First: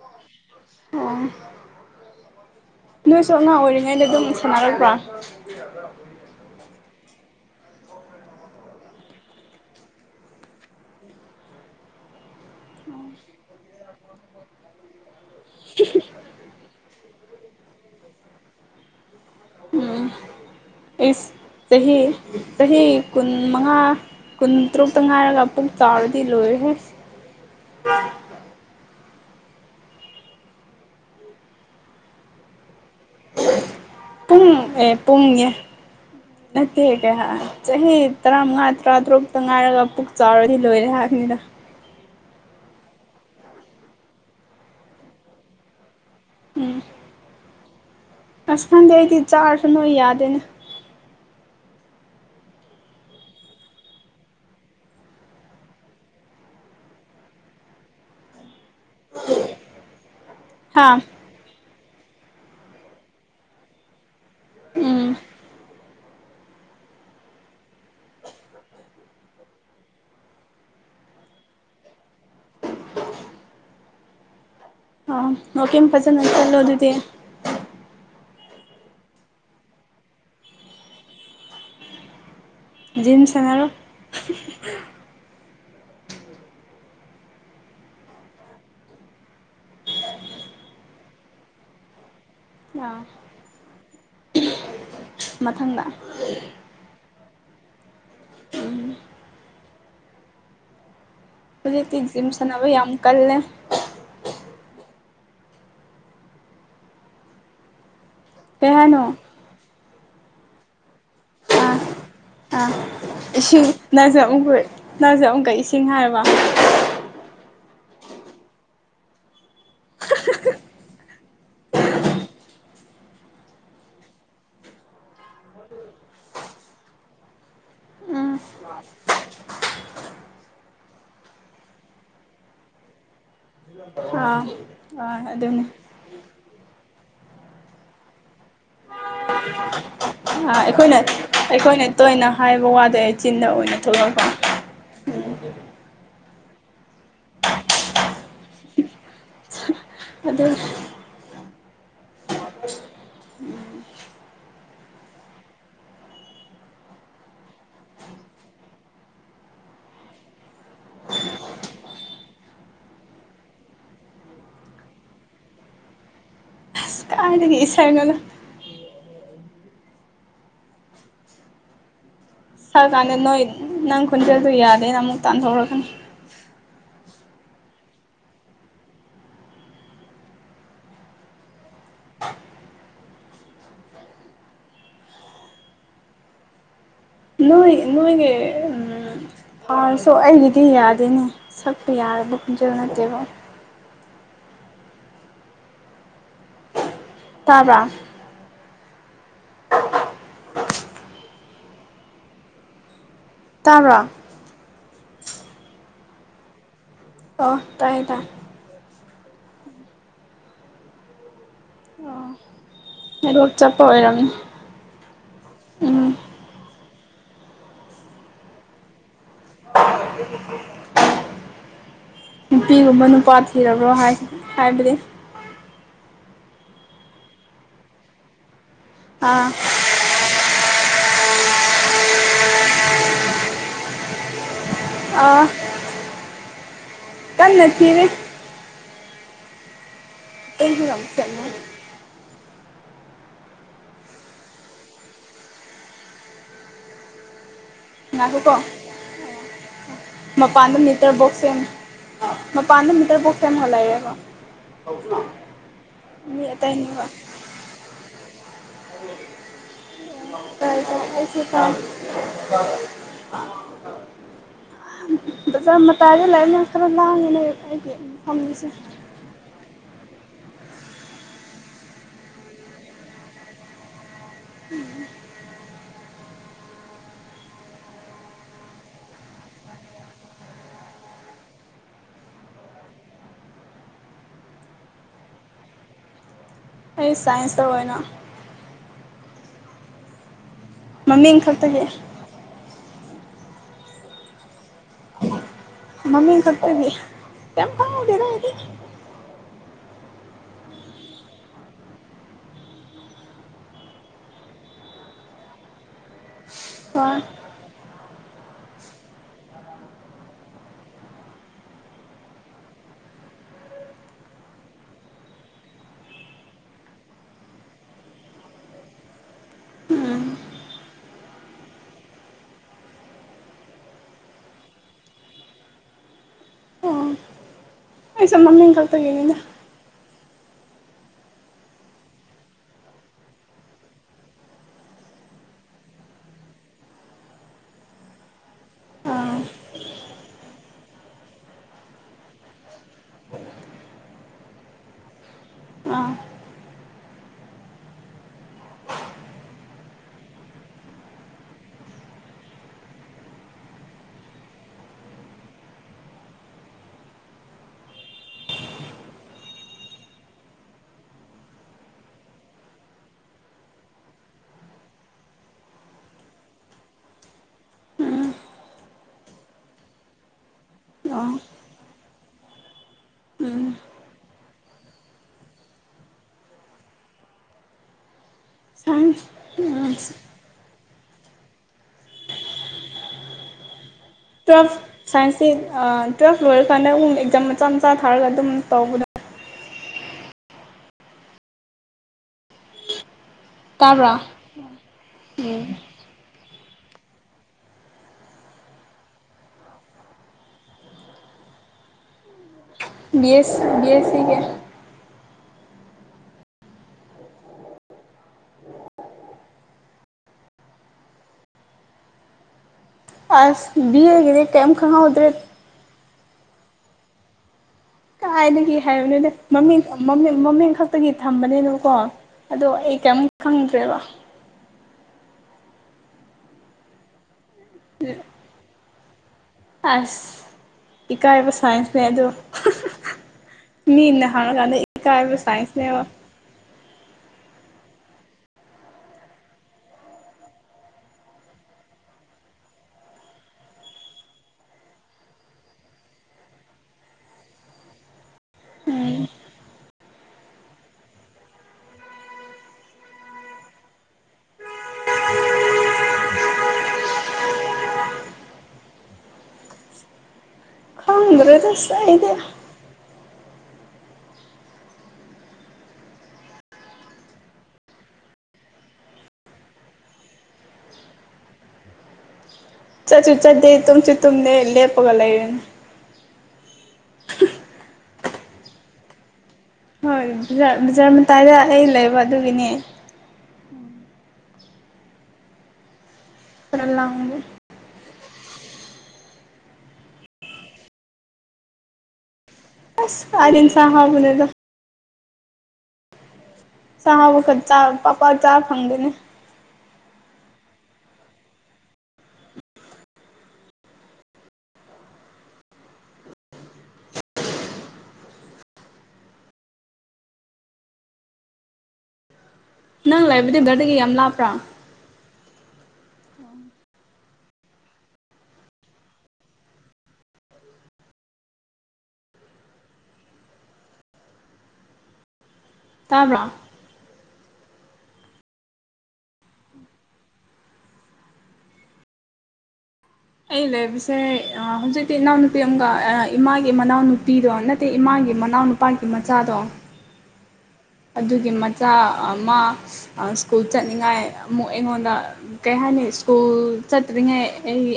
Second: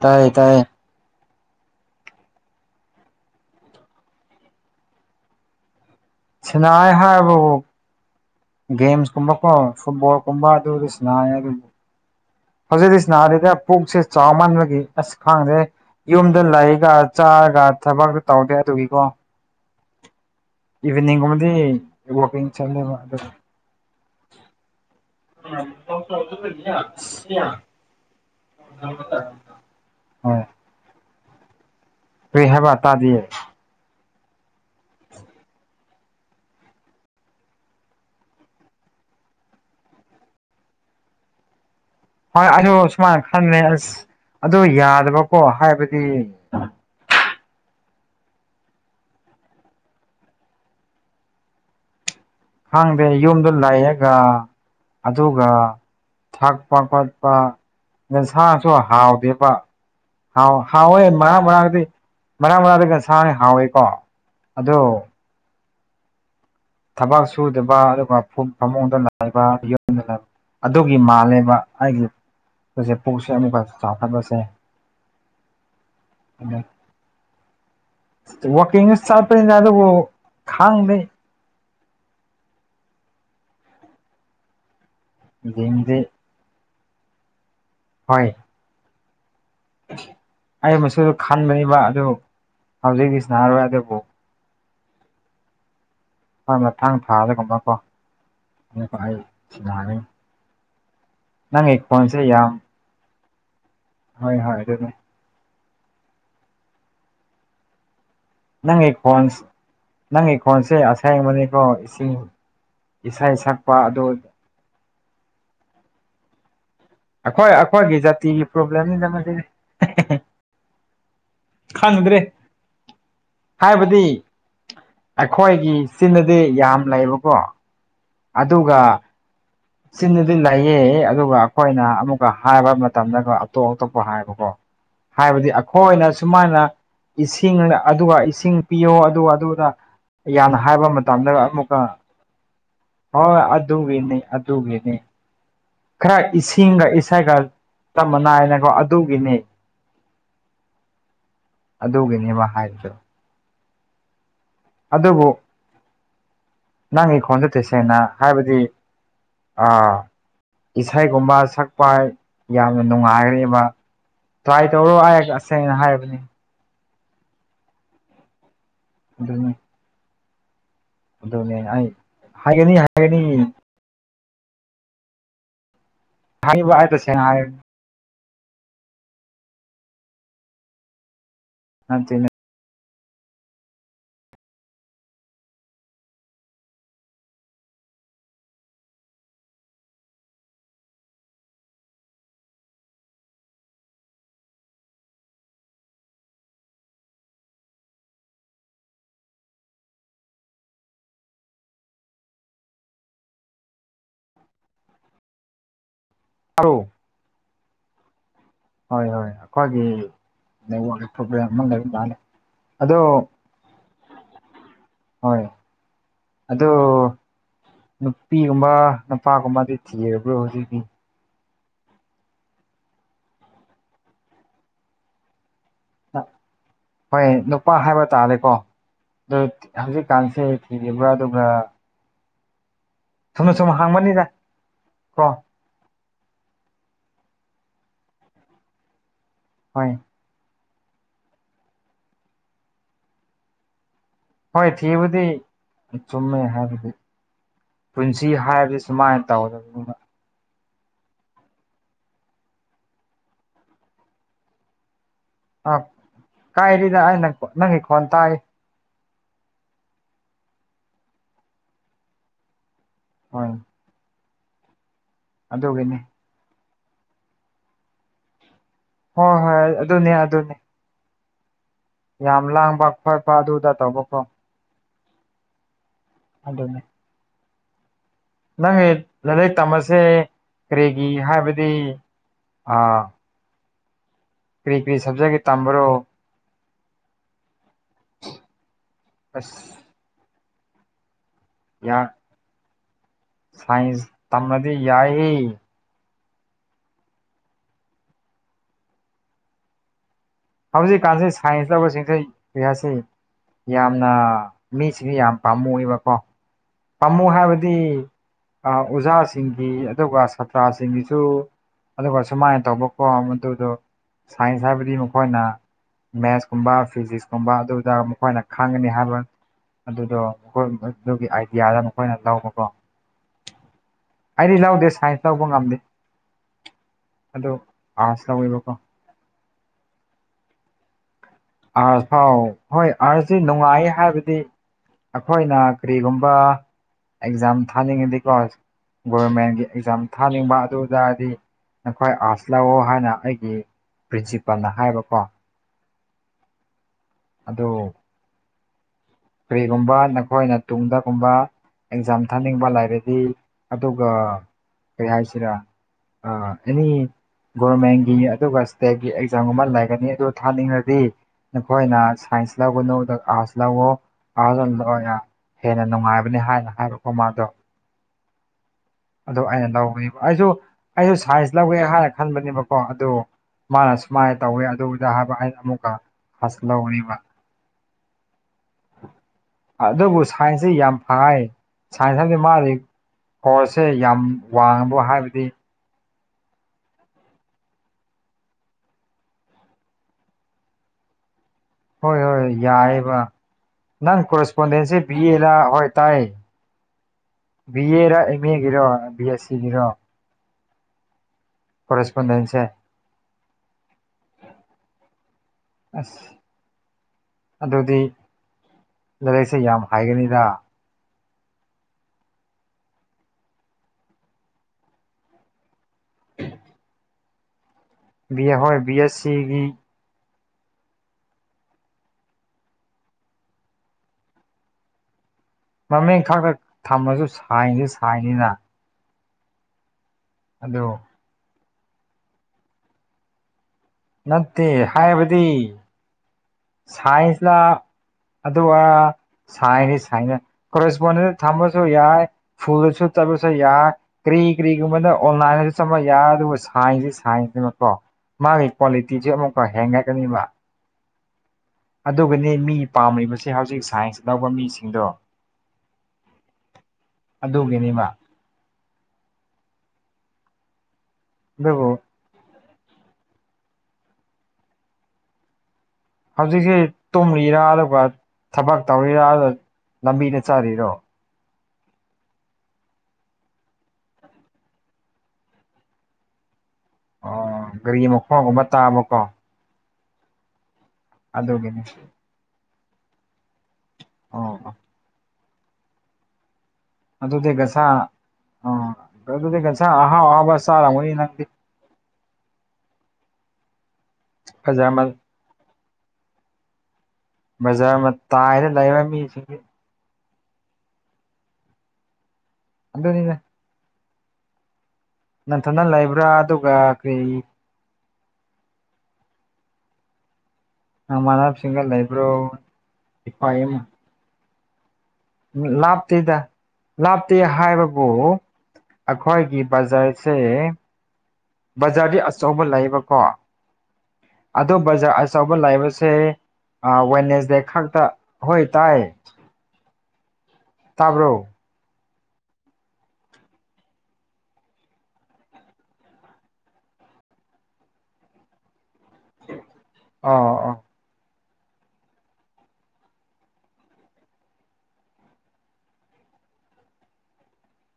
ꯇꯥꯏ ꯇꯥꯏꯌꯦ ꯑꯣꯎꯪ ꯅꯣꯏꯁꯨ ꯑꯉꯥꯡ ꯑꯣꯏꯔꯤꯉꯩꯗ ꯑꯗꯨꯝ ꯁꯥꯟꯅꯔꯛꯄ꯭ꯔꯣ INAUDIBLE ꯁꯥꯟꯅꯔꯛꯏ ꯍꯥꯏꯕꯕꯨ ꯒꯦꯝꯁꯀꯨꯝꯕꯀꯣ ꯐꯨꯠꯕꯣꯜ ꯀꯨꯝꯕ ꯑꯗꯨꯁꯨꯨ ꯁꯥꯟꯅꯩꯌꯦ ꯑꯗꯨꯝ ꯍꯧꯖꯤꯛꯇꯤ ꯁꯥꯟꯅꯗ꯭ꯔꯦꯗ ꯄꯨꯛꯁꯦ ꯆꯥꯎ ꯃꯟꯕꯒꯤ ꯑꯁ ꯈꯪꯗ꯭ꯔꯦ ꯌꯨꯝꯗ ꯂꯩꯒ ꯆꯥꯔꯒ ꯊꯕꯛꯇꯤ ꯇꯧꯗꯦ ꯑꯗꯨꯒꯤꯀꯣ ꯎꯪꯎꯪ ꯏꯁ ꯏꯚꯤꯅꯤꯡꯒꯨꯝꯕꯗꯤ ꯆꯍꯤ ꯋꯥꯛꯀꯤꯡ ꯆꯍꯤ ꯆꯠꯂꯦꯕ ꯑꯗꯨ ꯀꯨꯟ ꯃꯉꯥ ꯀꯨꯟꯇ꯭ꯔꯨꯛꯇ ꯉꯥꯢꯔꯒ ꯄꯨꯛ ꯆꯥꯎꯔꯗꯤ ꯂꯣꯢꯔꯦꯍꯦ INAUDIBLE ꯀ꯭ꯔꯤ ꯍꯥꯏꯕ ꯇꯥꯗꯤꯌꯦ ꯄꯨꯡ ꯑꯦ ꯄꯨꯡꯌꯦ ꯅꯠꯇꯦ ꯀꯩꯍꯥꯏ ꯆꯍꯤ ꯇꯔꯥꯃꯉꯥ ꯇꯔꯥ ꯇꯔꯨꯛꯇ ꯉꯥꯏꯔꯒ ꯄꯨꯛ ꯆꯥꯎꯔꯗꯤ ꯂꯣꯏꯔꯦ ꯍꯥꯏꯕꯅꯤꯗ ꯍꯣꯏ ꯑꯗꯨ ꯁꯨꯃꯥꯏꯅ ꯈꯜꯂꯦ ꯑꯥꯁ ꯑꯗꯨ ꯌꯥꯗꯕꯀꯣ ꯍꯥꯏꯕꯗꯤ ꯎꯪ ꯑꯥꯁ ꯈꯪꯗꯦ ꯑꯩꯗꯤ ꯆꯥꯔꯁꯨꯅꯣꯏ ꯌꯥꯗꯦꯅꯦ ꯈꯪꯗꯦ ꯌꯨꯝꯗ ꯂꯩꯔꯒ ꯑꯗꯨꯒ ꯊꯛꯄ-ꯈꯣꯠꯄ ꯌꯦꯟꯁꯥꯁꯨ ꯍꯥꯎꯗꯦꯕꯥ ꯍꯥꯎ ꯍꯥ ꯍꯥꯎꯋꯦ ꯃꯔꯛ ꯃꯔꯛꯗꯤ ꯃꯔꯥꯡ ꯃꯔꯥꯡꯗꯤ ꯉꯁꯥꯥꯢ ꯍꯥꯎꯋꯦꯀꯣ ꯑꯗꯨ ꯎꯝ ꯊꯕꯛ ꯁꯨꯗꯕ ꯑꯗꯨꯒ ꯐ ꯐꯃꯨꯡꯗ ꯅꯩꯕ ꯃꯤꯉꯣꯟꯗꯅ ꯑꯗꯨꯒꯤ ꯃꯥꯜꯂꯦꯕ ꯑꯩꯒꯤ ꯄꯨꯛꯁꯦ ꯑꯃꯨꯛꯀ ꯆꯥꯎꯈꯠꯄꯁꯦ ꯑꯥ ꯋꯥꯀꯤꯡ ꯐꯖꯅ ꯆꯠꯂꯣ ꯑꯗꯨꯗꯤ ꯋꯥꯀꯤꯡꯒ ꯆꯠꯄꯅꯤꯗ ꯑꯗꯨꯕꯨ ꯈꯪꯗꯦ ꯖꯤꯝ ꯁꯥꯟꯅꯔꯣ ꯖꯤꯝꯗꯤ ꯍꯣꯢ ꯑꯩ ꯑꯃꯁꯨ ꯈꯟꯕꯅꯦꯕ ꯑꯗꯨ ꯑꯥ ꯍꯧꯖꯤꯛꯀꯤ ꯁꯥꯟꯅꯔꯣꯏ ꯑꯗꯨꯕꯨ ꯃꯊꯪꯗ ꯍꯣꯢ ꯃꯊꯪ ꯊꯥꯗꯒꯨꯝꯕꯀꯣ ꯑꯩ ꯁꯥꯟꯅꯒꯅꯤ ꯅꯪꯒꯤ ꯍꯧꯖꯤꯛꯇꯤ ꯈꯣꯟꯁꯦ ꯖꯤꯝ ꯁꯥꯟꯅꯕ ꯌꯥꯝ ꯀꯜꯂꯦ ꯍꯣꯏ ꯍꯣꯏ ꯑꯗꯨꯅꯤ ꯀꯩ ꯅꯪꯒꯤ ꯍꯥꯏꯅꯣ ꯀꯣꯟꯁ ꯅꯪꯒꯤ ꯀꯣꯟꯁꯦ ꯑꯁꯦꯡꯕꯅꯤꯀꯣ ꯑꯥ ꯏꯁꯤꯡ ꯑꯥ ꯏꯁꯩ ꯏꯁꯤꯡ ꯁꯛꯄ ꯑꯗꯨ ꯅꯪꯁꯨ ꯑꯃꯨꯛꯀ ꯅꯪꯖꯨ ꯑꯃꯨꯛꯀ ꯏꯁꯤꯡ ꯍꯥꯏꯔꯕ ꯑꯩꯈꯣꯏ ꯑꯩꯈꯣꯏꯒꯤ ꯖꯥꯇꯤꯒꯤ ꯄ꯭ꯔꯣꯕ꯭ꯂꯦꯝꯅꯤꯗ ꯃꯁꯤꯗꯤ ꯍꯦꯍꯦ ꯍꯤ ꯈꯟꯗ꯭ꯔꯦ ꯍꯥꯏꯕꯗꯤ ꯑꯩꯈꯣꯏꯒꯤ ꯆꯤꯟꯅꯗꯤ ꯌꯥꯝ ꯂꯩꯌꯦꯕꯀꯣ ꯎꯝ ꯑꯗꯨꯒꯥ ꯆꯤꯤꯟꯗꯨꯗꯤ ꯂꯩꯌꯦꯑꯦ ꯑꯗꯨꯒ ꯑꯩꯈꯣꯏꯅ ꯑꯃꯨꯛꯀ ꯍꯥꯏꯕ ꯃꯇꯝꯗꯒ ꯑꯇꯣꯞ ꯑꯇꯣꯞꯄ ꯑꯥ ꯍꯥꯏꯕꯀꯣ ꯑꯥ ꯍꯥꯏꯕꯗꯤ ꯑꯗꯨꯅꯤ ꯑꯩꯈꯣꯏꯅ ꯁꯨꯃꯥꯏꯅ ꯏꯁꯤꯡ ꯑꯗꯨꯒ ꯏꯁꯤꯡ ꯄꯤꯌꯣ ꯑꯗꯨ ꯑꯗꯨꯗ ꯑꯥ ꯌꯥꯝꯅ ꯍꯥꯏꯕ ꯑꯩꯈꯣꯏꯅ ꯃꯇꯝꯗ ꯑꯃꯨꯛꯀ ꯑꯩꯈꯣꯏꯅ ꯇꯣꯏꯅ ꯍꯥꯏꯕ ꯋꯥꯗꯣ ꯑꯦ ꯍꯣꯏ ꯆꯤꯟꯅ ꯑꯣꯏꯅ ꯑꯗꯨꯒꯤꯅꯤ ꯊꯣꯛꯂꯛꯄ ꯑꯗꯨꯒꯤꯅꯤ ꯈꯔ ꯏꯁꯤꯡꯒ ꯏꯁꯩꯒ ꯇꯃ ꯅꯥꯏꯅꯀꯣ ꯑꯗꯨꯒꯤꯅꯤ ꯑꯗꯨꯅꯤ ꯑꯗꯨꯒꯤꯅꯦꯕ ꯍꯥꯏꯁꯨ ꯑꯗꯨꯕꯨ ꯅꯪꯒꯤꯈꯣꯟꯗꫭ ꯇꯁꯦꯡꯅ ꯍꯥꯏꯕꯗꯤ ꯑ ꯏꯁꯩꯒꯨꯝꯕ ꯁꯛꯄ ꯌꯥꯝꯅ ꯅꯨꯡꯉꯥꯏꯒꯅꯤꯕ ꯇ꯭ꯔꯥꯏ ꯇꯧꯔꯣ ꯑꯩ ꯇꯁꯦꯡꯅ ꯍꯥꯏꯔꯕꯅꯤ ꯀꯗꯥꯥꯏꯗꯒꯤ ꯏꯁꯩꯅꯣꯗ ꯑꯗꯨꯅꯤ ꯑꯗꯨꯅꯦ ꯑꯩ ꯍꯥꯏꯒꯅꯤ ꯁꯛ ꯑꯀꯥꯟꯗ ꯍꯥꯏꯒꯅꯤ ꯅꯣꯏ ꯅꯪ ꯈꫭꯟꯖꯦꯜꯗꫭ ꯑꯗꯨ ꯌꯥꯗꯦꯅ ꯑꯃꯨꯛ ꯇꯥꯟꯊꯣꯔꯛꯀꯅꯤ ꯍꯥꯏꯕ ꯑꯩ ꯇꯁꯦꯡꯅ ꯍꯥꯏ ꯅꯠꯇꯦꯅꯦ ꯅꯣꯏ ꯅꯣꯏꯒꯤ ꯎꯝ ꯐꯥꯔꯁꯨ ꯑꯩꯒꯤꯗꯤ ꯌꯥꯗꯦꯅꯦ ꯁꯛꯄ ꯌꯥꯔꯕ ꯈꫭꯟꯖꯦꯜ ꯅꯠꯇꯦꯕ ꯇꯥꯕ꯭ꯔꯥ ꯇꯥꯕꯔꯥ ꯍꯜꯂꫭ ꯑꫭ ꯇꯥꯏꯌꯦ ꯇꯥꯏ ꯍꯣꯏ ꯍꯣꯏ ꯑꯩꯈꯣꯏꯒꯤ ꯅꯦꯠꯋꯥꯛ ꯄ꯭ꯔꯣꯕ꯭ꯂꯦꯝ ꯑꯃ ꯂꯩꯕ ꯃꯥꯜꯂꯦ ꯑꯗꯣ ꯑꯗꫭ ꯆꯠꯄ ꯑꯣꯏꯔꯝꯅꯤ ꯍꯣꯏ ꯎꯝ ꯑꯗꫭ ꯅꯨꯄꯤꯒꯨꯝꯕ ꯅꯨꯄꯥꯒꯨꯝꯕꯗꯤ ꯊꯤꯔꯕ꯭ꯔꯣ ꯍꯧꯖꯤꯛꯇꯤ ꯅꯨꯄꯤꯒꯨꯝꯕ ꯅꯨꯄꯥ ꯊꯤꯔꯕ꯭ꯔꯣ ꯍꯥꯏ ꯍꯥꯏꯕꯗꯤ ꯍꯣꯏ ꯅꯨꯄꯥ ꯍꯥꯏꯕ ꯇꯥꯔꯦꯀꯣ ꯑꯥ ꯑꯗꯨ ꯍꯧꯖꯤꯛꯀꯥꯟꯁꯦ ꯊꯤꯗꯤꯕ꯭ꯔꯥ ꯑꯗꯨꯒ ꯆꯨꯝꯅꯁꯨꯝ ꯈꯪꯕꯅꯤꯗ ꯀꫭ ꯑꯥ ꯀꯟꯅ ꯊꯤꯔꯤ ꯍꯣꯏ [unintelligible] ꯍꯣꯏ ꯊꯤꯕꯨꯗꯤ ꯆꯨꯝꯃꯦ ꯍꯥꯏꯕꯗꯤ ꯄꯨꯟꯁꯤ ꯉꯥꯏꯈꯣꯀꯣ ꯍꯥꯏꯕ ꯁꯨꯃꯥꯏ ꯇꯧꯗꯝꯅꯦꯕ ꯃꯄꯥꯟꯗ ꯃꯤꯇꯔ ꯕꯣꯛꯁ ꯁꯦꯝꯃꯤ ꯃꯄꯥꯟꯗ ꯃꯤꯇꯔ ꯕꯣꯛꯁ ꯁꯦꯝꯂꯒ ꯂꯩꯌꯩꯕ ꯑ ꯍ [inaudible] ꯑ ꯀꯥꯏꯗꯦꯗ ꯑꯩꯅꯪ ꯈꫭꯟ ꯅꯪꯒꯤ ꯈꯣꯟ ꯇꯥꯏ [inaudible] ꯍꫭꯏ ꯕꯖꯥꯔ ꯑꯗꯨꯒꯤꯅꯤ ꯃꯇꯥꯏꯗ ꯂꯩꯕꯅꯤꯅ ꯈꯔ ꯂꯥꯡꯉꯦꯅꯦ ꯑꯩꯒꯤ ꯐꯝꯂꯤꯁꯦ ꯍꯣ ꯍꯣꯏ ꯑꯗꯨꯅꯦ ꯑꯗꯨꯅꯦ ꯌꯥꯝ ꯂꯥꯡꯕ ꯈꫭꯠꯄ ꯑꯗꯨꯗ ꯇꯧꯕꯀꯣ ꯎꯝ [inaudible] ꯑꯗꯨꯅꯦ ꯅꯪ ꯂꯥꯏꯔꯤꯛ ꯇꯝꯕꯁꯦ ꯀꯔꯤꯒꯤ ꯍꯥꯏꯕꯗꯤ ꯑꯥ ꯀꯔꯤ ꯀꯔꯤ ꯁꯕꯖꯦꯛꯀꯤ ꯇꯝꯕ꯭ꯔꯣ ꯑꯩ ꯁꯥꯏꯟꯁꯇ ꯑꯣꯏꯅ ꯑꯁ ꯃꯃꯤꯡ ꯈꯛꯇꯒꯤ ꯌꯥ ꯁꯥꯏꯟꯁ ꯇꯝꯕꯗꯤ ꯌꯥꯏ ꯃꯃꯤꯡ ꯈꯛꯇꯒꯤ ꯀꯝ ꯐꯥꯎꯗ‌ꯦꯗ ꯑꯩꯗꯤ ꯍꯧꯖꯤꯛꯀꯥꯟꯁꯤ ꯁꯥꯏꯟꯁ ꯇꯧꯕꯁꯤꯡꯁ‌ꯦ ꯌꯥꯁꯤ ꯌꯥꯝꯅ ꯃꯤꯁꯤꯗꯤ ꯌꯥꯝ ꯄꯥꯝꯃꯨ ꯏꯕꯀꯣ ꯍꯣꯏ ꯄꯥꯝꯃꯨ ꯍꯥꯏꯕꯗꯤ ꯑꯣꯖꯥꯁꯤꯡꯒꯤ ꯑꯗꯨꯒ ꯁꯥꯇ꯭ꯔꯥꯁꯤꯡꯒꯤꯁꯨ ꯑꯗꯨꯒ ꯁꯨꯃꯥꯏꯅ ꯇꯧꯕꯀꯣ ꯃꯗꯨꯗꯣ ꯁꯥꯏꯟꯁ ꯍꯥꯏꯕꯗꯤ ꯃꯈꯣꯏꯅ ꯃꯦꯠꯁ ꯀꯨꯝꯕ ꯐꯤꯖꯤꯛꯁ ꯀꯨꯝꯕ ꯑꯗꯨꯗ ꯃꯈꯣꯏꯅ ꯈꯪꯒꯅꯤ ꯍꯥꯏꯕ ꯑꯗꯨꯗꯣ ꯃꯈꯣꯏ ꯑꯗꯨꯒꯤ ꯑꯥꯏꯗꯤꯌꯥꯗ ꯃꯈꯣꯏꯅ ꯂꯧꯕꯀꯣ ꯑꯩꯗꯤ ꯂꯧꯗꯦ ꯁꯥꯏꯟꯁ ꯂꯧꯕ ꯉꯝꯗꯦ ꯑꯣ ꯑꯗꯨ ꯑꯥꯔꯠꯁ ꯑꯩꯁꯨ ꯂꯧꯋꯦꯕꯀꯣ ꯃꯃꯤꯡ ꯈꯛꯇꯒꯤꯅꯤꯗ ꯑꯥꯔꯁ ꯐꯥꯎ ꯍꯣꯏ ꯑꯥꯔꯁꯁꯤ ꯅꯨꯡꯉꯥꯏ ꯍꯥꯏꯕꯗꯤ ꯑꯩꯈꯣꯏꯅ ꯀꯔꯤꯒꯨꯝꯕ ꯑꯦꯛꯖꯥꯝ ꯊꯥꯅꯤꯡꯉꯗꯤꯀꯣ ꯑꯥ ꯒꯣꯚꯔꯃꯦꯟꯒꯤ ꯑꯦꯛꯖꯥꯝ ꯊꯥꯅꯤꯡꯕ ꯑꯗꯨ ꯇꯔꯗꯤ ꯅꯈꯣꯏ ꯑꯥꯔꯠꯁ ꯂꯧꯑꯣ ꯍꯥꯏꯅ ꯑꯩꯒꯤ ꯄ꯭ꯔꯤꯟꯁꯤꯄꯜꯅ ꯍꯥꯏꯕꯀꯣ ꯑ ꯑꯗꯣ ꯀꯔꯤꯒꯨꯝꯕ ꯅꯈꯣꯏꯅ ꯇꯨꯡꯗꯒꯨꯝꯕ ꯑꯦꯛꯖꯥꯝ ꯊꯥꯅꯤꯡꯕ ꯂꯩꯔꯗꯤ ꯑꯗꯨꯒ ꯀꯩ ꯍꯥꯏꯁꯤꯔꯥ ꯑꯥ ꯑ‌ꯦꯅꯤ ꯒꯣꯔꯃꯦꯟꯒꯤ ꯑꯗꯨꯒ ꯏꯁꯇꯦꯠꯀꯤ ꯑꯦꯛꯖꯥꯝꯒꯨꯝꯕ ꯂꯩꯒꯅꯤ ꯑꯗꯨ ꯊꯥꯅꯤꯡꯉꯗꯤ ꯅꯈꯣꯏꯅ ꯁꯥꯏꯟꯁ ꯂꯧꯒꯅꯨ ꯑꯗꯨꯒ ꯑꯥꯔꯠꯁ ꯂꯧꯎ ꯑꯗ ꯑꯣꯏꯅ ꯍꯦꯟꯅ ꯅꯨꯡꯉꯥꯏꯕꯅꯤ ꯍꯥꯏꯅ ꯍꯥꯏꯔꯣꯀꯣ ꯃꯥꯗꯣ ꯎꯝ ꯑꯗꯨ ꯑꯩꯅ ꯂꯧꯕꯅꯦꯕ ꯑꯩꯁꯨ ꯑꯩꯁꯨ ꯑꯣ ꯁꯥꯏꯟꯁ ꯂꯧꯒꯦ ꯍꯥꯏꯅ ꯈꯟꯕꯅꯦꯕ ꯍꯣ ꯑꯗꯨ ꯎꯝ ꯃꯥꯅ ꯁꯨꯃꯥꯏꯅ ꯇꯧꯋꯦ ꯑꯗꯨꯗ ꯍꯥꯏꯕ ꯑꯩꯅ ꯑꯃꯨꯛꯀꯥ ꯑꯥꯔꯁ ꯂꯧꯔꯤꯕ ꯁꯥꯏꯟꯁ ꯑꯗꯨꯕꯨ ꯁꯥꯏꯟꯁꯁꯤ ꯌꯥꯝ ꯐꯥꯏ ꯁꯥꯏꯟꯁ ꯍꯥꯏꯕꯗꯤ ꯃꯥꯗꯤ ꯀꯣꯔꯁꯁꯦ ꯌꯥꯝ ꯇꯨꯋꯜꯐ ꯋꯥꯡꯉꯕ ꯍꯥꯏꯕꯗꯤ ꯁꯥꯏꯟꯁꯁꯤ ꯇꯨꯋꯦꯜꯐ ꯂꯣꯏꯔꯀꯥꯟꯗ ꯎꯨ ꯑꯦꯛꯖꯥꯝ ꯃꯆꯥ ꯃꯆꯥ ꯊꯥꯔꯒ ꯑꯗꯨꯝ ꯇꯧꯕꯗ ꯍꯣꯏ ꯍꯣꯏ ꯌꯥꯏꯑꯕ ꯇꯥꯕ꯭ꯔꯥ ꯅꯪ ꯀꯣꯔꯦꯁꯄꯣꯟꯗꯦꯟꯁꯦ ꯕꯤꯌꯦꯅ ꯍꯣꯏ ꯇꯥꯏ ꯕꯤ ꯑꯦꯔ ꯑꯦꯝ ꯑꯦꯒꯤꯔꯣ ꯕꯤ ꯑꯦꯁ ꯁꯤꯒꯤꯔꯣ ꯀꯣꯔꯦꯁꯄꯣꯟꯗꯦꯟꯁꯦ ꯕꯤ ꯑꯦꯁ ꯕꯤ ꯑꯦꯁ ꯁꯤꯒꯤ ꯑꯁ ꯑꯗꯨꯗꯤ ꯂꯥꯏꯔꯤꯛꯁꯦ ꯌꯥꯝ ꯍꯥꯏꯒꯅꯤꯗ ꯑꯁ ꯕꯤꯑ‌ꯦꯒꯤꯗꯤ ꯀꯦꯝ ꯈꯪꯍꯧꯗꯦ [inaudible] ꯕꯤ ꯑꯦ ꯀꯥꯏꯅꯗꯒꯤ ꯍꯣꯏ ꯕꯤ ꯑꯦꯁ ꯍꯥꯏꯌꯨꯅꯦꯗ ꯁꯤꯒꯤ ꯃꯃꯤꯡ ꯃꯃꯤꯡ ꯃꯃꯤꯡ ꯈꯛꯇꯒꯤ ꯊꯝꯕꯅꯦꯅꯕꯀꯣ ꯑꯗꯣ ꯑꯩ ꯀꯩꯝ ꯈꯪꯗ꯭ꯔꯦꯕ ꯃꯃꯤꯡ ꯈꯥꯛꯇ ꯊꯝꯃꯁꯨ ꯁꯥꯏꯁ ꯁꯥꯏꯅꯤꯅ ꯑꯁ ꯑꯗꯣ ꯏꯀꯥꯏꯕ ꯁꯥꯏꯟꯁꯅꯦ ꯑꯗꯨ ꯃꯤ ꯍꯪꯉ ꯅꯠꯇꯦ ꯀꯥꯟꯗ ꯢꯀꯥꯏꯕ ꯁꯥꯏꯟꯁꯅꯦ ꯁꯥꯏꯟꯁ ꯂꯥ ꯑꯗꯨꯒ ꯁꯥꯏꯅ ꯁꯥꯏꯅ ꯀꯣꯔꯦꯁꯄꯣꯗꯦꯜ ꯊꯝꯃꯥꯁꯨ ꯌꯥꯏ ꯐꯨꯜꯗ ꯆꯠꯇꯕꯁꯨ ꯌꯥꯏ ꯀꯔꯤ ꯀꯔꯤꯒꯨꯝꯕꯗ ꯑꯣꯟꯂꯥꯏꯟꯗꯁꯨ ꯆꯠꯄ ꯌꯥꯢ ꯑꯗꯨꯕꯨ ꯁꯥꯏꯟꯁꯇꯤ ꯁꯥꯏꯟꯁꯅꯦꯕꯀꯣ ꯃꯥꯒꯤ ꯀ꯭ꯋꯥꯂꯤꯇꯤꯁꯤ ꯑꯃꯨꯛꯀ ꯍꯦꯡꯒꯠꯀꯅꯤꯕ ꯑꯗꯨꯒꯤꯅꯤ ꯃꯤ ꯄꯥꯝꯂꯤꯕꯁꯦ ꯍꯧꯖꯤꯛ ꯁꯥꯏꯟꯁ ꯂꯧꯕ ꯃꯤꯁꯤꯡꯗꯣ ꯑꯗꯨꯒꯤꯅꯤꯕ ꯑꯗꯨꯕꯨ [unintelligible] [unintelligible] ꯍꯧꯖꯤꯛꯁꯤ ꯇꯨꯝꯃꯤꯔꯥ ꯑꯗꯨꯒ ꯊꯕꯛ ꯇꯧꯔꯤꯔꯥ ꯂꯝꯕꯤꯗ ꯆꯠꯂꯤꯔꯣ ꯆꯠꯁꯨ ꯆꯠꯇꯦ ꯇꯨꯝꯁꯨ ꯇꯨꯝꯗꯦ ꯂꯦꯞꯄꯒ ꯂꯩꯌꯦ ꯑꯣ ꯒꯥꯔꯤ ꯃꯈꯣꯟꯒꯨꯝꯕ ꯇꯥꯕꯀꯣ ꯍꯣꯏ ꯕꯖꯥꯔ ꯃꯇꯥꯏꯗ ꯑꯗꯨꯒꯤꯅꯤ ꯑꯩ ꯂꯩꯕ ꯑꯗꯨꯒꯤꯅꯦ ꯑꯣ ꯈꯔ ꯂꯥꯡ ꯑꯗꯨꯗꯤ ꯑꯦꯟꯁꯥꯡ ꯑꯗꯨꯗꯤ ꯑꯦꯟꯁꯥꯡ ꯑꯍꯥꯎ ꯑꯍꯥꯥꯎꯕ ꯆꯥꯔꯝꯒꯅꯤ ꯅꯪꯗꯤ ꯑꯁ ꯀꯥꯏꯗꯩ ꯑꯦꯟꯁꯥꯡ ꯑꯍꯥꯎꯕꯅꯣꯗ ꯐꯖꯃꯟ ꯑꯦꯟꯁꯥꯡ [unintelligible] [unintelligible] [unintelligible] ꯄꯥꯛ ꯄꯥꯛ ꯆꯥꯕ ꯐꯪꯗꯦꯅꯦ ꯁꯦꯡꯉꯦ ꯑꯗꯨꯅꯤꯅꯦ ꯅꯊꯟꯅ ꯂꯩꯕ꯭ꯔꯥ ꯑꯗꯨꯒ ꯀꯔꯤ ꯅꯃꯥꯟꯅꯕ ꯁꯤꯡꯒ ꯂꯩꯕ꯭ꯔꯣ ꯅꯪ ꯏꯄꯥꯏ ꯂꯩꯕꯗꯤ ꯑꯃ ꯒꯔꯤ ꯌꯥꯝ ꯂꯥꯞꯄ꯭ꯔꯥ ꯂꯥꯞꯇꯦꯗ ꯂꯥꯞꯇꯦ ꯍꯥꯏꯕꯕꯨ ꯑꯩꯈꯣꯏꯒꯤ ꯕꯖꯥꯔꯁꯦ ꯕꯖꯥꯔꯗꯤ ꯑꯆꯧꯕ ꯂꯩꯥꯕꯀꯣ ꯑꯗꯣ ꯕꯖꯥꯔ ꯑꯆꯧꯕ ꯂꯩꯕꯁꯦ ꯁꯦ ꯇꯥꯕ꯭ꯔꯥ ꯑꯥ ꯋꯥꯅꯦꯁ ꯗꯦ ꯈꯛꯇ ꯍꯣꯏ ꯇꯥꯏ ꯇꯥꯕ꯭ꯔꯣ ꯑꯩ ꯂꯩꯕꯁꯦ ꯍꯧꯖꯤꯛꯇꯤ ꯏꯅꯥꯎꯅꯨꯄꯤ ꯑꯃꯒ ꯏꯃꯥꯒꯤ ꯃꯅꯥꯎꯅꯨꯄꯤꯗꯣ ꯅꯠꯇꯦ ꯏꯃꯥꯒꯤ ꯃꯅꯥꯎꯅꯨꯄꯤ ꯃꯒꯤ ꯃꯆꯥꯗꯣ ꯑꯥ ꯑꯥ ꯑꯗꯨꯒꯤ ꯃꯆꯥ ꯃꯥ ꯁ꯭ꯀꯨꯜ ꯑꯥ ꯆꯠꯅꯤꯉꯥꯏ ꯑꯃꯨꯛ ꯑꯩꯉꯣꯟꯗ ꯀꯩ ꯍꯥꯏꯅꯤ ꯁ꯭ꯀꯨꯜ ꯆꯠꯇ꯭ꯔꯤꯉꯩ ꯑꯩ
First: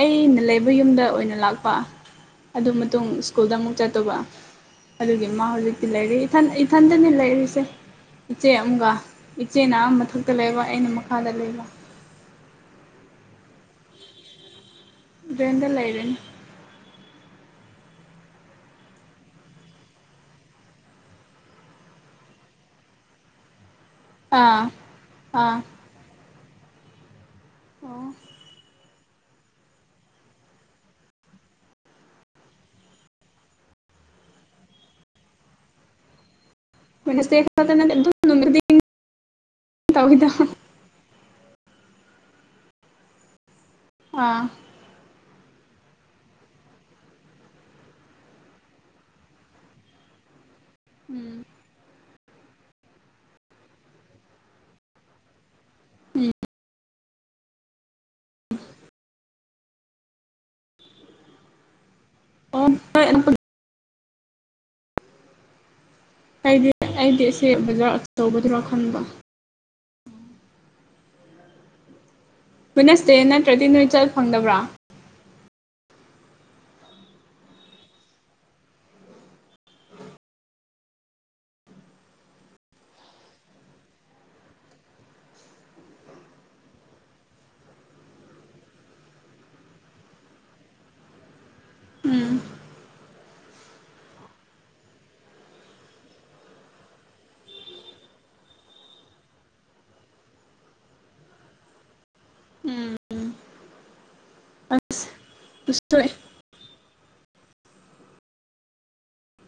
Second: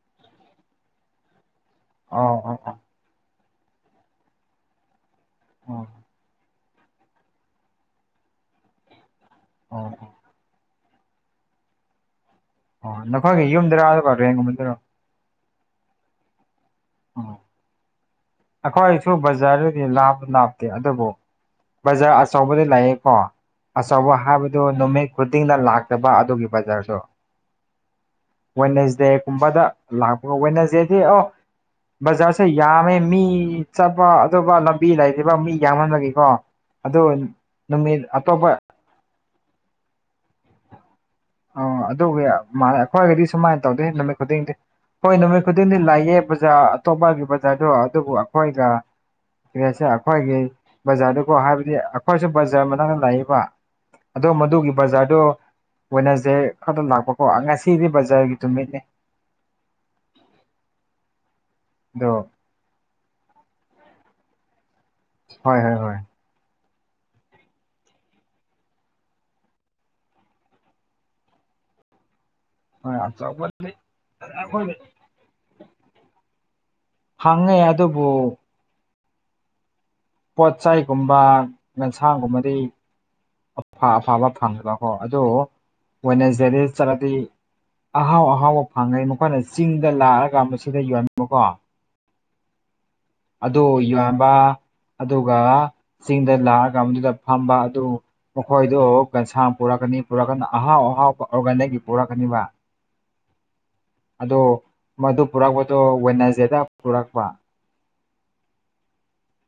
ꯑꯩꯅ ꯂꯩꯕ ꯌꯨꯝꯗ ꯑꯣꯏꯅ ꯂꯥꯛꯄ ꯑꯣ ꯑꯣ ꯑꯗꯨ ꯃꯇꯨꯡ ꯁ꯭ꯀꯨꯜꯗ ꯑꯃꯨꯛ ꯆꯠꯇꯧꯕ ꯑꯗꯨꯒꯤ ꯃꯥ ꯑ ꯍꯧꯖꯤꯛꯇꯤ ꯂꯩꯔꯦ ꯏꯊꯟ ꯏꯊꯟꯇꯅꯤ ꯂꯩꯔꯤꯁꯦ ꯏꯆꯦ ꯑꯃꯒ ꯏꯆꯦꯅ ꯑ ꯑ ꯑꯃ ꯃꯊꯛ ꯇ ꯂꯩꯕ ꯑꯩꯅ ꯃꯈꯥꯗ ꯂꯩꯕ ꯑꯣ ꯅꯈꯣꯏꯒꯤ ꯌꯨꯝꯗꯔꯥꯗ ꯑꯗꯨꯒ ꯔꯦꯟꯒꯨꯝꯕꯗꯔꯣ ꯔꯦꯟꯗ ꯂꯩꯔꯤꯅꯦ ꯑꯣ ꯑꯩꯈꯣꯏꯁꯨ ꯕꯖꯥꯔꯗꯤ ꯂꯥꯞ ꯂꯥꯞꯇꯦ ꯑꯗꯨꯕꯨ ꯕꯖꯥꯔ ꯑꯆꯧꯕꯗꯤ ꯂꯩꯑꯦꯀꯣ ꯑꯆꯧꯕ ꯍꯥꯏꯕꯗꯨ ꯑꯥ ꯅꯨꯃꯤꯠ ꯑꯥ ꯈꯨꯗꯤꯡꯗ ꯂꯥꯛꯇꯕ ꯑꯗꯨꯒꯤ ꯕꯖꯥꯔꯁꯨ ꯑꯣ ꯋꯦꯟꯅꯁꯗꯦꯒꯨꯝꯕꯗ ꯂꯥꯛꯄ ꯋꯦꯟꯅꯁꯗꯦꯗꯤ ꯑꯣ ꯕꯖꯥꯔꯁꯦ ꯌꯥꯝꯃꯦ ꯃꯤ ꯆꯠꯄ ꯑꯇꯣꯞꯅ ꯂꯝꯕꯤ ꯂꯩꯇꯦꯕ ꯃꯤ ꯌꯥꯝꯃꯟꯕꯒꯤꯀꯣ ꯑꯗꯨ ꯅꯨꯃꯤꯠ ꯑꯇꯣꯞꯄ [unintelligible] ꯑꯣ ꯑꯗꯨꯒꯤ ꯃꯥꯂꯦ ꯑꯩꯈꯣꯏꯒꯤꯗꯤ ꯁꯨꯃꯥꯏꯅ ꯇꯧꯗꯦ ꯅꯨꯃꯤꯠ ꯑꯥ ꯈꯨꯗꯤꯡꯗꯤ ꯍꯣꯏ ꯅꯨꯃꯤꯠ ꯈꯨꯗꯤꯡꯗꯤ ꯂꯥꯛꯌꯦ ꯕꯖꯥꯔ ꯑꯇꯣꯞꯄꯒꯤ ꯕꯖꯥꯔꯗꯣ ꯑꯗꯨꯕꯨ ꯑꯩꯈꯣꯏꯒ ꯀꯔꯤ ꯍꯥꯏꯁꯦꯔ ꯑꯩꯈꯣꯏꯒꯤ ꯎꯝ ꯕꯖꯥꯔꯗꯨꯀꯣ ꯍꯥꯏꯕꯗꯤ ꯑꯩꯈꯣꯏꯁꯨ ꯕꯖꯥꯔ ꯃꯅꯥꯛꯇ ꯂꯩꯏꯕ ꯑꯗꯣ ꯃꯗꯨꯒꯤ ꯕꯖꯥꯔꯗꯣ ꯋꯦꯗꯅꯔ꯭ꯁꯗꯦ ꯈꯛꯗ ꯂꯥꯛꯄꯀꯣ ꯉꯁꯤꯗꯤ ꯕꯖꯥꯔꯒꯤ ꯅꯨꯃꯤꯠꯅꯦ ꯑꯗꯨ ꯑꯣ [unintelligible] ꯍꯣꯏ ꯍꯣꯏ ꯍꯣꯏ ꯑꯩꯗꯤ ꯑꯩꯗꯤ ꯑꯁꯦ ꯕꯖꯥꯔ ꯑꯆꯧꯕꯗꯨꯔꯥ ꯈꯟꯕ ꯍꯣꯏ ꯋꯦꯗꯅꯁꯗꯦ ꯅꯠꯇ꯭ꯔꯗꯤ ꯅꯣꯏ ꯆꯠ ꯐꯪꯗꯕ꯭ꯔꯥ ꯐꯪꯉꯦ ꯑꯗꯨꯕꯨ ꯄꯣꯠ ꯆꯩꯒꯨꯝꯕ ꯌꯦꯟꯁꯥꯡꯒꯨꯝꯕꯗꯤ ꯑꯐ ꯑꯐꯥꯕ ꯐꯪꯗꯕꯀꯣ ꯑꯗꯨ ꯋꯦꯗꯅꯔ꯭ꯁꯗꯦ ꯗ ꯆꯠꯂꯗꯤ ꯑꯍꯥꯎ ꯑꯍꯥꯎꯕ ꯐꯪꯉꯦ ꯃꯈꯣꯏꯅ ꯆꯤꯡꯗ ꯂꯥꯛꯑꯒ ꯃꯁꯤꯗ ꯌꯣꯟꯅꯤꯕꯀꯣ ꯎꯝ ꯑꯗꯨ ꯌꯣꯟꯕ ꯑꯗꯨꯒ ꯆꯤꯡꯗ ꯂꯥꯛꯑꯒ ꯃꯗꯨꯗ ꯐꯝꯕ ꯑꯗꯨ ꯃꯈꯣꯏꯗꯨ ꯀꯟꯁꯥꯝ ꯄꯨꯔꯛꯀꯅꯤ ꯄꯨꯔꯛꯀꯅꯤ ꯑꯍꯥꯎ ꯑꯍꯥꯎꯕ ꯑꯣꯔꯒꯥꯅꯤꯛꯀꯤ ꯄꯨꯔꯛꯀꯅꯤꯕ ꯎꯝ ꯑꯗꯣ ꯃꯗꯨ ꯄꯨꯔꯛꯄꯗꯣ ꯎꯁꯣꯏ ꯋꯦꯗꯅꯔ꯭ꯁꯗꯦꯗ ꯄꯨꯔꯛꯄ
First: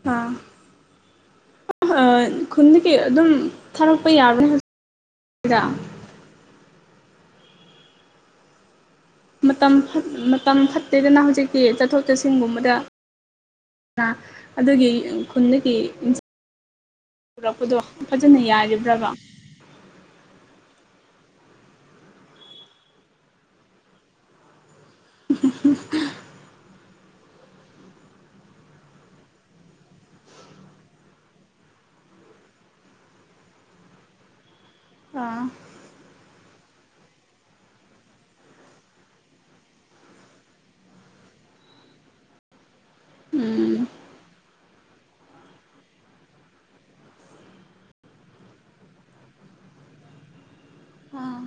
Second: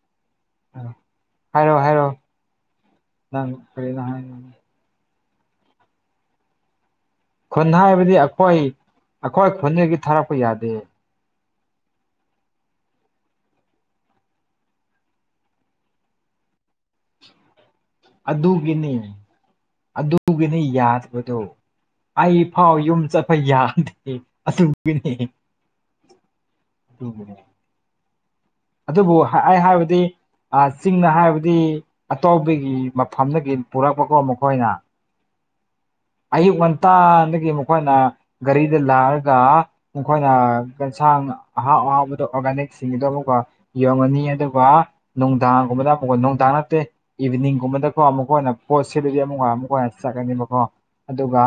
ꯍꯥꯥ ꯎꯝ ꯑ ꯈꯨꯟꯗꯒꯤ ꯑꯗꯨꯝ ꯅꯪ ꯀꯔꯤꯅꯣ ꯊꯥꯔꯛꯄ ꯍꯥꯏ ꯌꯥꯕꯅꯤ [unintelligible] ꯈꯨꯟ ꯍꯥꯏꯕꯗꯤ ꯑꯩꯈꯣꯏ ꯑꯩꯈꯣꯏ ꯃꯇꯝ ꯈꯨꯟꯗꯒꯤ ꯐꯠ ꯊꯥꯔꯛꯄ ꯃꯇꯝ ꯌꯥꯗꯦ ꯐꯠꯇꯦꯗꯅ ꯍꯧꯖꯤꯛꯇꯤ ꯆꯠꯊꯣꯛ ꯆꯠꯁꯤꯟꯒꯨꯝꯕꯗ ꯗ ꯑꯗꯨꯒꯤ ꯈꯨꯟꯗꯒꯤ ꯏꯟ ꯄꯨꯔꯛꯄꯗꯣ ꯐꯖꯅ ꯌꯥꯔꯤꯕ꯭ꯔꯕ ꯇꯨꯒꯦꯅ ꯌꯥꯗꯕꯗꯣ ꯑꯩ ꯐꯥꯎ ꯌꯨꯝ ꯆꯠꯄ ꯌꯥꯗꯦ ꯑꯗꯨꯒꯤꯅꯤ [unintelligible] ꯑꯗꯨꯕꯨ ꯑꯩ ꯍꯥꯏꯕꯗꯤ ꯑ ꯆꯤꯡꯅ ꯍꯥꯏꯕꯗꯤ ꯑꯇꯣꯞꯄꯒꯤ ꯃꯐꯝꯗꯒꯤ ꯄꯨꯔꯛꯄꯀꯣ ꯃꯈꯣꯏꯅ ꯑ ꯑꯌꯨꯛ ꯉꯟꯇꯥꯗꯒꯤ ꯃꯈꯣꯏꯅ ꯒꯥꯔꯤꯗ ꯂꯥꯛꯑꯒ ꯃꯈꯣꯏꯅ ꯌꯦꯟꯁꯥꯡ ꯑꯍꯥꯎ ꯑꯍꯥꯎꯕꯗꯣ ꯑꯣꯔꯒꯥꯅꯤꯛꯁꯤꯡꯗꯣ ꯑꯃꯨꯛꯀ ꯎꯝ ꯌꯣꯟꯉꯅꯤ ꯑꯗꯨꯒ ꯅꯨꯡꯗꯥꯡꯒꯨꯝꯕꯗ ꯅꯨꯡꯗꯥꯡ ꯅꯠꯇꯦ ꯏꯚꯤꯅꯤꯡꯒꯨꯝꯕꯗꯀꯣ ꯃꯈꯣꯏꯅ ꯄꯣꯠ ꯁꯤꯠꯂꯗꯤ ꯑꯃꯨꯛꯀ ꯃꯈꯣꯏꯅ ꯆꯠꯀꯅꯤꯕꯀꯣ ꯑꯥ ꯑꯗꯨꯒ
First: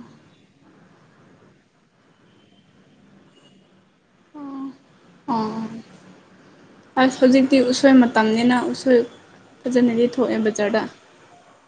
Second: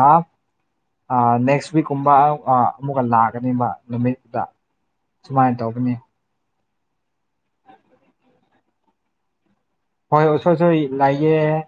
ꯑ ꯅꯦꯛꯁ ꯋꯤꯛꯀꯨꯝꯕ ꯑꯃꯨꯛꯀ ꯂꯥꯛꯀꯅꯦꯕ ꯅꯨꯃꯤꯠꯇ ꯑ ꯁꯨꯃꯥꯏꯅ ꯇꯧꯕꯅꯤ ꯑꯁ ꯍꯧꯖꯤꯛꯇꯤ ꯎꯁꯣꯏ ꯃꯇꯝꯅꯤꯅ ꯎꯁꯣꯏ ꯐꯖꯅꯗꯤ ꯊꯣꯛꯑꯦ ꯕꯖꯥꯔꯗ ꯌꯦ